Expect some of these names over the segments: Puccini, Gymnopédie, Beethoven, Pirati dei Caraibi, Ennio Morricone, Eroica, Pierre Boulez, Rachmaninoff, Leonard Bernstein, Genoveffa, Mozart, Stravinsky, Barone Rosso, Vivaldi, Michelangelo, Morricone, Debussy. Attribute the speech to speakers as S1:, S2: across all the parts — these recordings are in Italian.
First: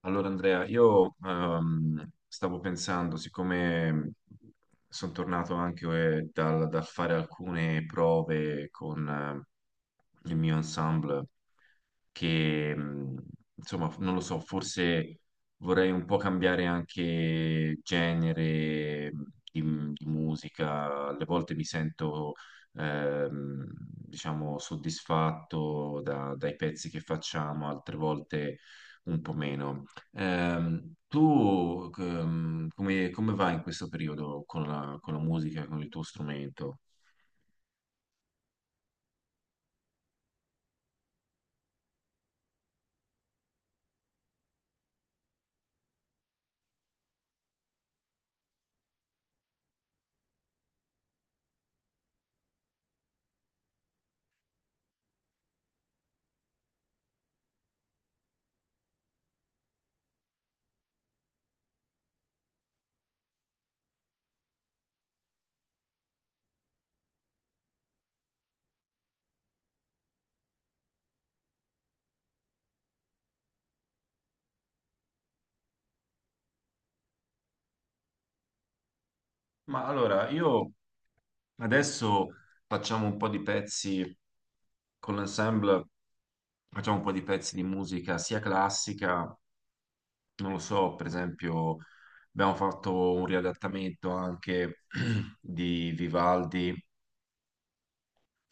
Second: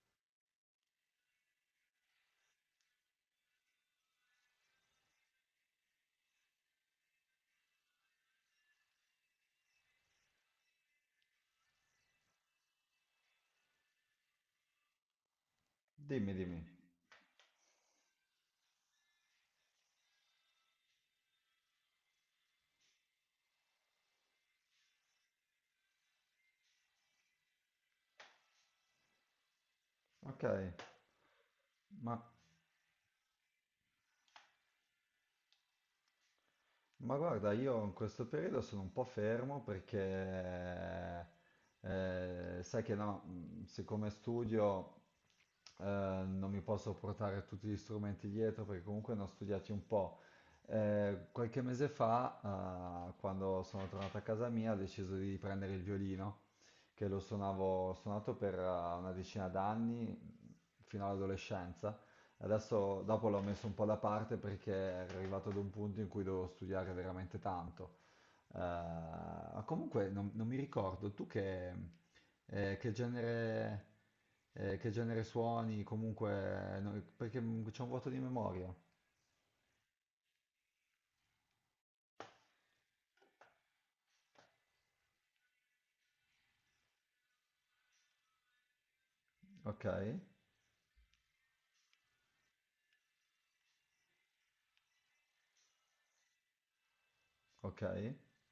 S1: Allora Andrea, io stavo pensando, siccome sono tornato anche dal fare alcune prove con il mio ensemble, che insomma, non lo so, forse vorrei un po'
S2: Dimmi,
S1: cambiare
S2: dimmi.
S1: anche genere di, di musica. Alle volte mi sento, diciamo, soddisfatto dai pezzi che facciamo, altre volte un po' meno.
S2: Ok,
S1: Ehm, tu
S2: ma,
S1: ehm, come vai in questo periodo con la musica, con il tuo strumento?
S2: ma guarda, io in questo periodo sono un po' fermo perché sai che no, siccome studio eh, non mi posso portare tutti gli strumenti dietro perché comunque ne ho studiati un po'. Qualche mese fa, quando sono tornato a casa mia, ho deciso di prendere il violino, che lo suonavo, ho suonato per una decina d'anni, fino all'adolescenza. Adesso, dopo l'ho messo un po' da parte perché ero arrivato ad un punto in cui dovevo studiare veramente tanto. Comunque non mi ricordo, tu eh, che genere, che genere suoni, comunque, no, perché c'è un vuoto di memoria.
S1: Ma allora, io adesso facciamo un po' di pezzi con l'ensemble, facciamo un po' di pezzi di musica sia classica,
S2: Ok,
S1: non lo so, per esempio abbiamo fatto un riadattamento anche di Vivaldi,
S2: ok.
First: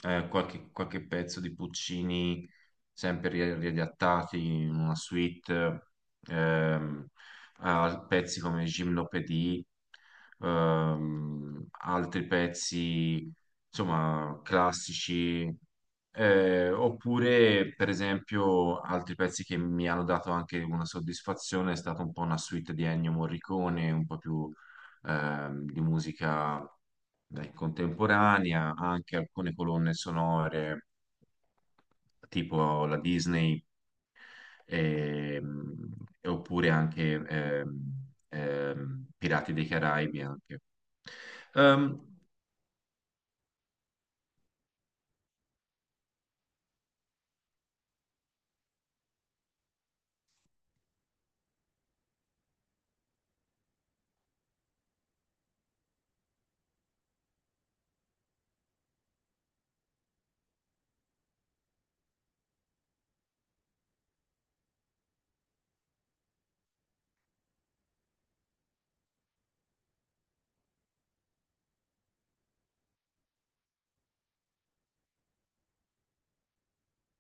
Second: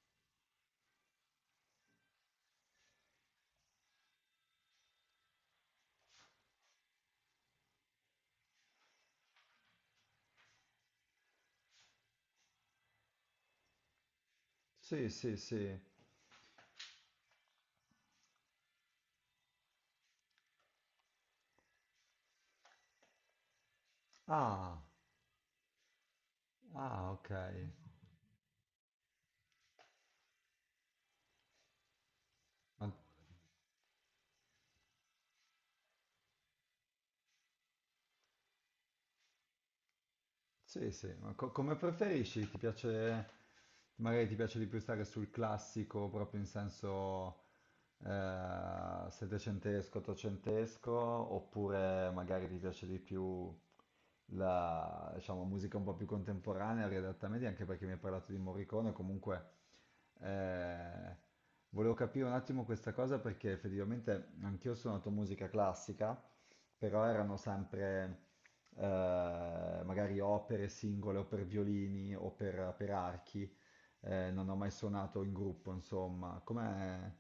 S1: qualche pezzo di Puccini sempre riadattati in una suite, ehm, a pezzi come Gymnopédie, altri pezzi, insomma,
S2: Sì, sì,
S1: classici,
S2: sì.
S1: oppure, per esempio, altri pezzi che mi hanno dato anche una soddisfazione è stata un po' una suite di Ennio Morricone, un po' più
S2: Ah,
S1: di musica
S2: ah, ok.
S1: dai, contemporanea, anche alcune colonne sonore tipo
S2: Ma-
S1: la Disney, ehm, e oppure anche Pirati dei Caraibi anche.
S2: sì, sì, ma come
S1: Ehm,
S2: preferisci? Ti piace, magari ti piace di più stare sul classico, proprio in senso settecentesco, ottocentesco, oppure magari ti piace di più la, diciamo, musica un po' più contemporanea, riadatta a media, anche perché mi hai parlato di Morricone, comunque eh, volevo capire un attimo questa cosa perché effettivamente anch'io ho suonato musica classica, però erano sempre eh, magari opere singole o per violini o per archi, non ho mai suonato in gruppo, insomma. Com'è,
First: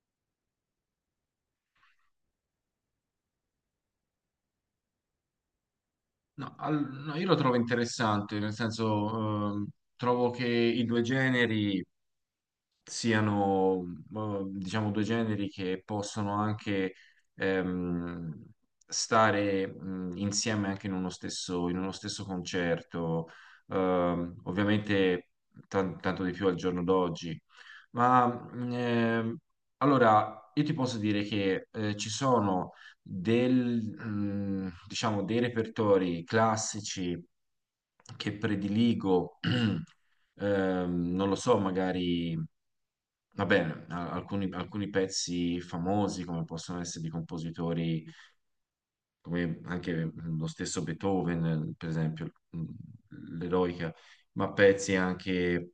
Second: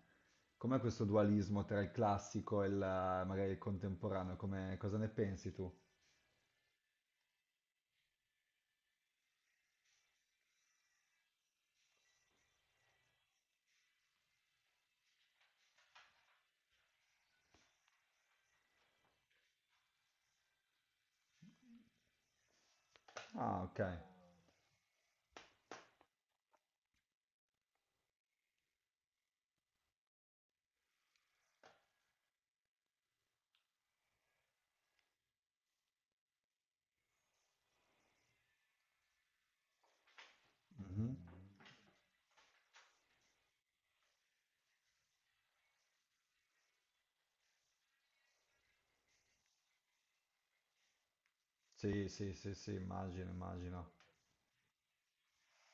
S2: com'è questo dualismo tra il classico e il, magari il contemporaneo? Cosa ne pensi tu?
S1: no, io lo trovo interessante, nel senso trovo che i due generi siano, diciamo, due generi che possono anche ehm, stare insieme anche in uno stesso concerto.
S2: Ah, ok.
S1: Ovviamente tanto di più al giorno d'oggi. Ma mh, ehm, allora io ti posso dire che ci sono diciamo, dei repertori classici che prediligo,
S2: Mhm.
S1: non lo so, magari. Va bene, alcuni, alcuni pezzi famosi come possono essere di compositori come anche mm, lo stesso Beethoven, per
S2: Sì,
S1: esempio,
S2: sì, sì, sì, immagino, immagino.
S1: l'Eroica, ma pezzi anche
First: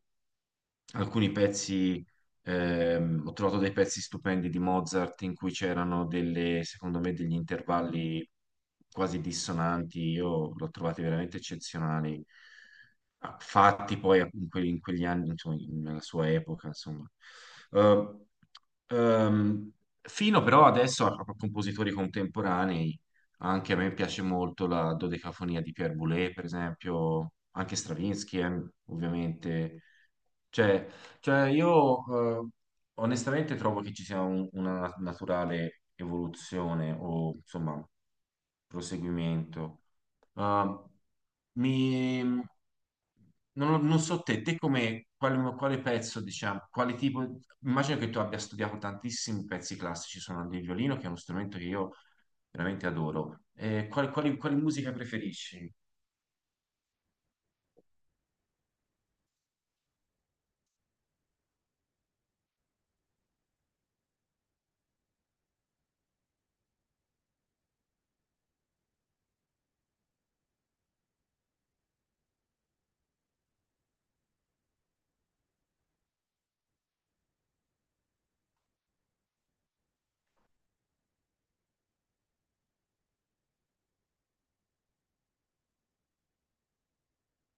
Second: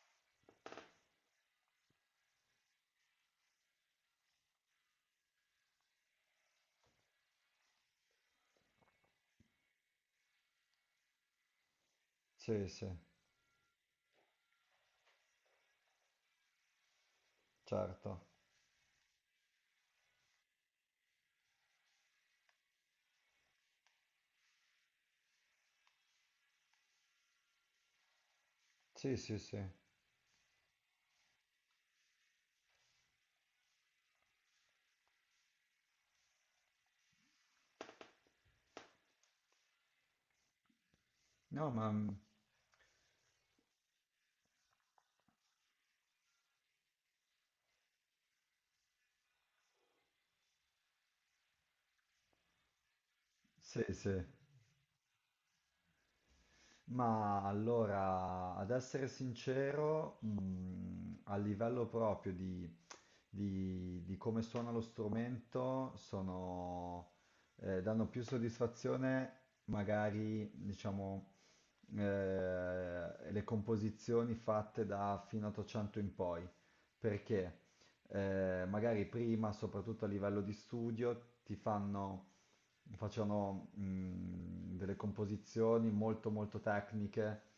S1: alcuni pezzi, ho trovato dei pezzi stupendi di Mozart in cui c'erano delle, secondo me, degli intervalli quasi dissonanti, io l'ho trovati veramente eccezionali,
S2: Sì, sì,
S1: ah, fatti poi in in quegli anni, insomma, nella sua epoca, insomma.
S2: certo.
S1: Eh, ehm, fino però adesso a compositori contemporanei, anche a me piace molto la dodecafonia di Pierre Boulez, per esempio, anche Stravinsky,
S2: Sì, sì, sì.
S1: ovviamente. Cioè, cioè io onestamente trovo che ci sia una naturale evoluzione o insomma proseguimento. Eh,
S2: No, ma
S1: mi, non, non so te, te come quale pezzo, diciamo, quale tipo, immagino che tu abbia studiato tantissimi pezzi classici suonando il violino, che è uno strumento che io veramente adoro.
S2: sì,
S1: Eh, quali,
S2: sì.
S1: quali- quali musica preferisci?
S2: Ma allora, ad essere sincero, a livello proprio di di come suona lo strumento sono, danno più soddisfazione, magari, diciamo, eh, le composizioni fatte da fino 800 in poi, perché magari prima, soprattutto a livello di studio, ti facevano delle composizioni molto molto tecniche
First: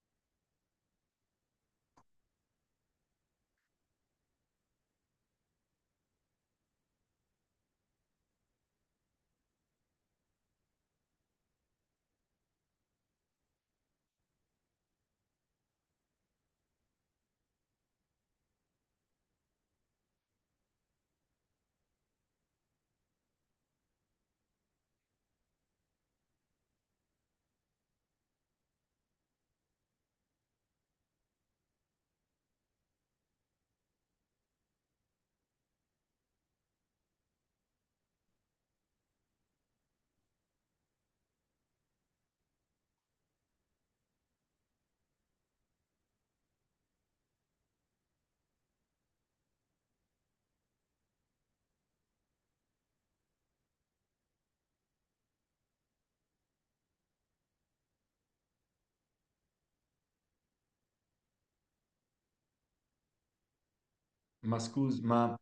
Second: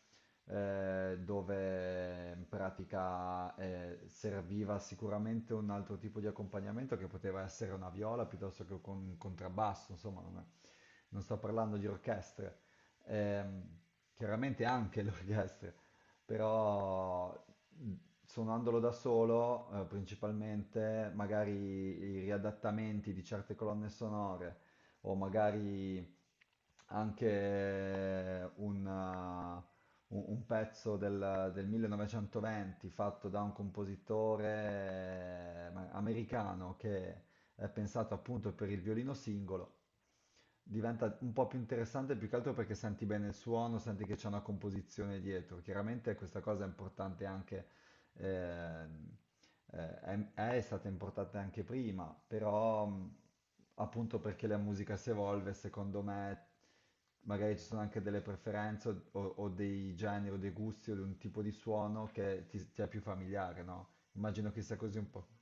S2: dove in pratica serviva sicuramente un altro tipo di accompagnamento che poteva essere una viola piuttosto che con un contrabbasso, insomma, non sto parlando di orchestre. Ehm, Chiaramente anche le orchestre, però mh, suonandolo da solo, principalmente magari i riadattamenti di certe colonne sonore o magari anche un pezzo del 1920 fatto da un compositore americano che è pensato appunto per il violino singolo, diventa un po' più interessante più che altro perché senti bene il suono, senti che c'è una composizione dietro. Chiaramente questa cosa è importante anche ehm, è stata importata anche prima, però appunto perché la musica si evolve, secondo me magari ci sono anche delle preferenze o, o dei generi o dei gusti o di un tipo di suono che ti è più familiare, no? Immagino
S1: Ma
S2: che sia così
S1: scusa,
S2: un po'.
S1: ma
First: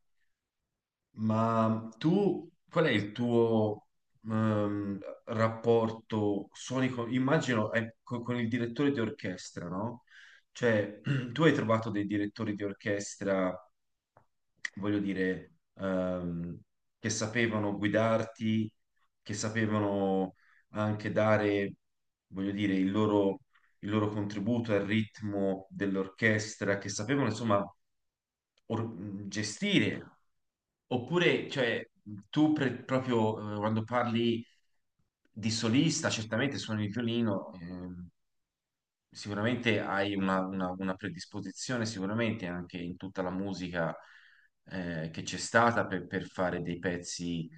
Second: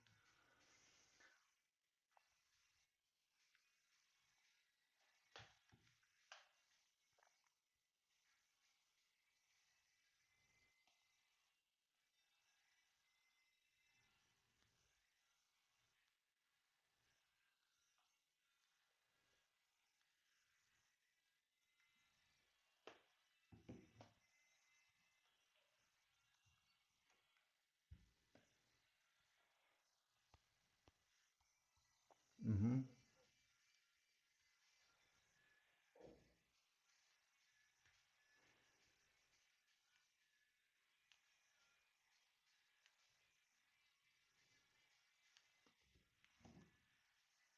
S1: Ma tu, qual è il tuo ehm, rapporto sonico? Immagino con il direttore di orchestra, no? Cioè, tu hai trovato dei direttori di orchestra, voglio dire, che sapevano guidarti, che sapevano anche dare, voglio dire, il loro contributo al ritmo dell'orchestra, che sapevano, insomma, gestire. Oppure, cioè, tu
S2: Mhm.
S1: proprio quando parli di solista, certamente suoni il violino, sicuramente hai una predisposizione, sicuramente anche in tutta la musica che c'è stata per fare dei pezzi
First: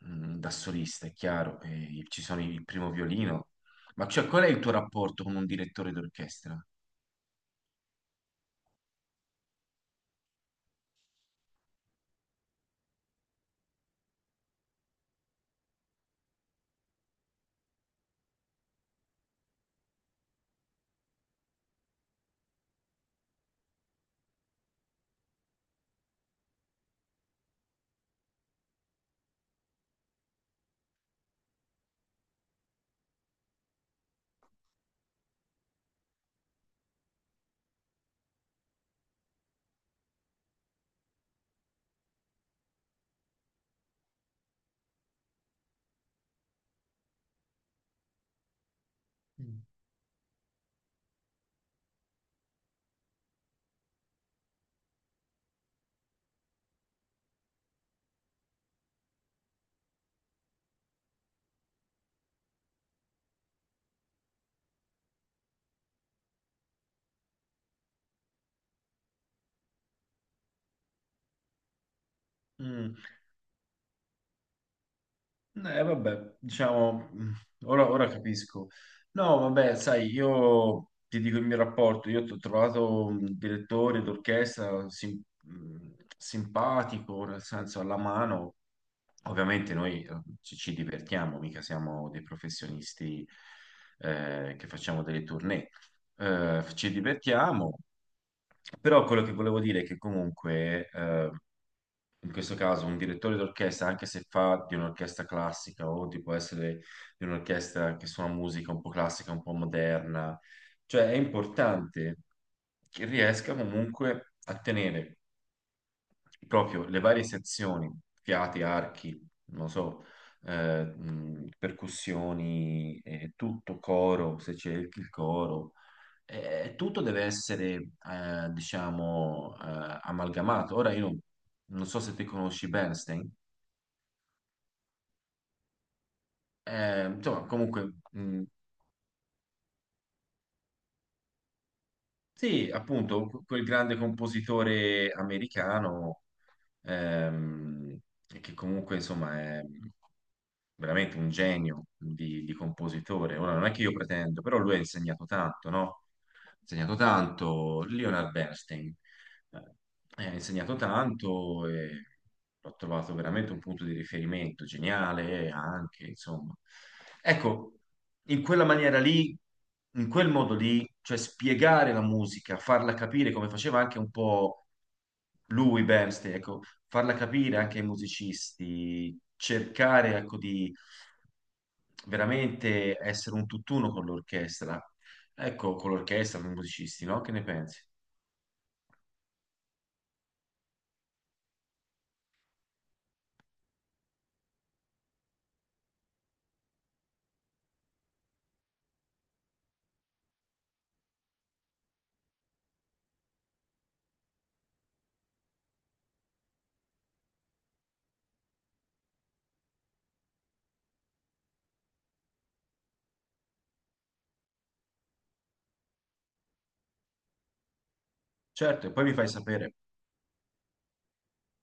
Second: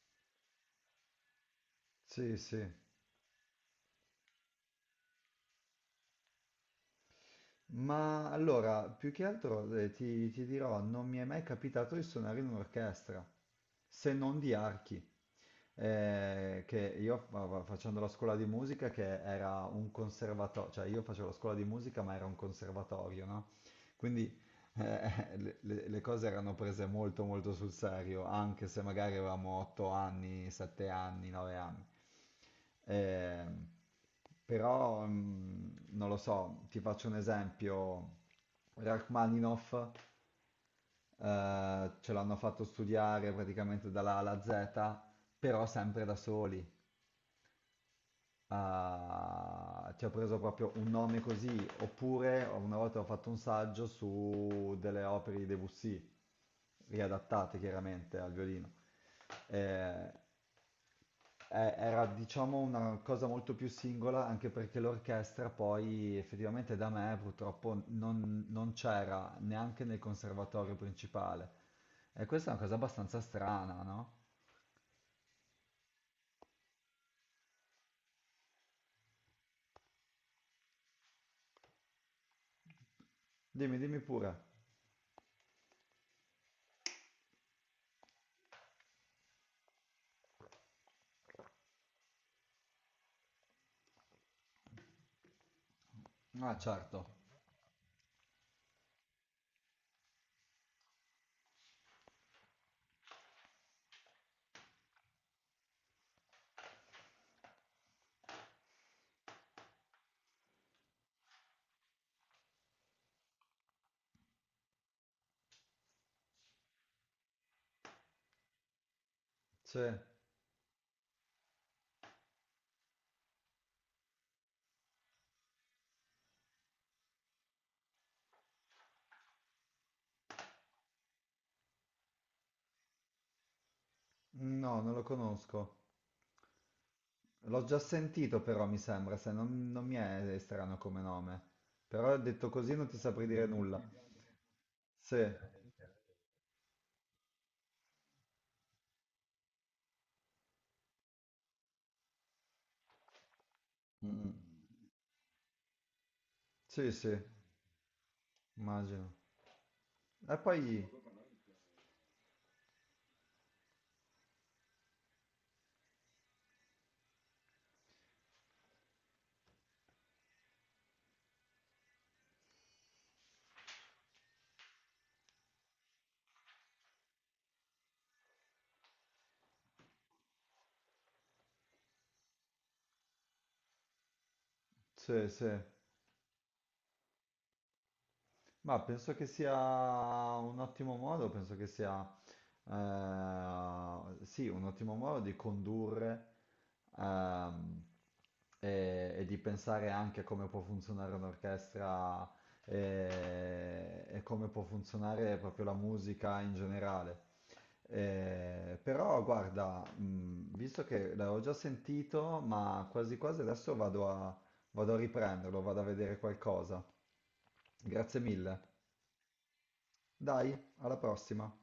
S1: da solista, è chiaro, e ci
S2: Sì,
S1: sono
S2: sì.
S1: il primo violino. Ma cioè, qual è il tuo rapporto con un direttore d'orchestra?
S2: Ma allora, più che altro ti dirò, non mi è mai capitato di suonare in un'orchestra, se non di archi. Che io facendo la scuola di musica, che era un conservatorio, cioè io facevo la scuola di musica ma era un conservatorio, no? Quindi le cose erano prese molto molto sul serio, anche se magari avevamo 8 anni, 7 anni, 9 anni. Ehm, però, non lo so, ti faccio un esempio. Rachmaninoff ce l'hanno fatto studiare praticamente dalla A alla Z, però sempre da soli.
S1: Mm.
S2: Ah, ti ho preso proprio un nome così, oppure una volta ho fatto un saggio su delle opere di Debussy, riadattate chiaramente al violino. Eh, era diciamo una cosa molto più singola, anche perché l'orchestra poi effettivamente da me purtroppo non c'era neanche nel conservatorio principale. E questa è una cosa
S1: Mm.
S2: abbastanza strana, no?
S1: Vabbè, diciamo, ora, ora capisco. No, vabbè, sai, io ti dico il mio rapporto, io ho trovato un
S2: Dimmi, dimmi
S1: direttore
S2: pure.
S1: d'orchestra simpatico, nel senso alla mano. Ovviamente noi ci divertiamo, mica siamo dei professionisti che facciamo delle tournée.
S2: Ah,
S1: Ci
S2: certo.
S1: divertiamo, però quello che volevo dire è che comunque in questo caso un direttore d'orchestra, anche se fa di un'orchestra classica o di può essere di un'orchestra che suona musica un po' classica, un po' moderna, cioè è importante che riesca comunque a tenere proprio le varie sezioni, fiati, archi, non
S2: Sì.
S1: so, percussioni, tutto coro, se c'è il coro, tutto deve essere, diciamo, amalgamato. Ora io non so se te conosci Bernstein.
S2: No, non lo conosco.
S1: Insomma,
S2: L'ho già
S1: comunque,
S2: sentito però, mi sembra, se non mi è strano come nome. Però detto
S1: sì,
S2: così non ti saprei
S1: appunto,
S2: dire
S1: quel
S2: nulla.
S1: grande compositore
S2: Sì.
S1: americano, ehm, che comunque, insomma, è veramente un genio di compositore. Ora, non è che io
S2: Mm, mm.
S1: pretendo, però lui ha insegnato tanto, no? Ha
S2: Sì,
S1: insegnato
S2: sì,
S1: tanto, Leonard Bernstein.
S2: immagino.
S1: Ha
S2: E poi,
S1: insegnato tanto e l'ho trovato veramente un punto di riferimento geniale anche, insomma. Ecco, in quella maniera lì, in quel modo lì, cioè spiegare la musica, farla capire come faceva anche un po' lui, Bernstein, ecco, farla capire anche ai musicisti, cercare, ecco, di veramente essere un tutt'uno con l'orchestra.
S2: sì, sì.
S1: Ecco, con l'orchestra, con i musicisti, no? Che ne pensi?
S2: Ma penso che sia un ottimo modo, penso che sia sì, un ottimo modo di condurre ehm, e di pensare anche a come può funzionare un'orchestra e come può funzionare proprio la musica in generale. Però guarda, visto che l'avevo già sentito, ma quasi quasi adesso vado a, riprenderlo, vado a vedere qualcosa. Grazie mille.
S1: Certo, e poi mi fai sapere.
S2: Dai, alla prossima!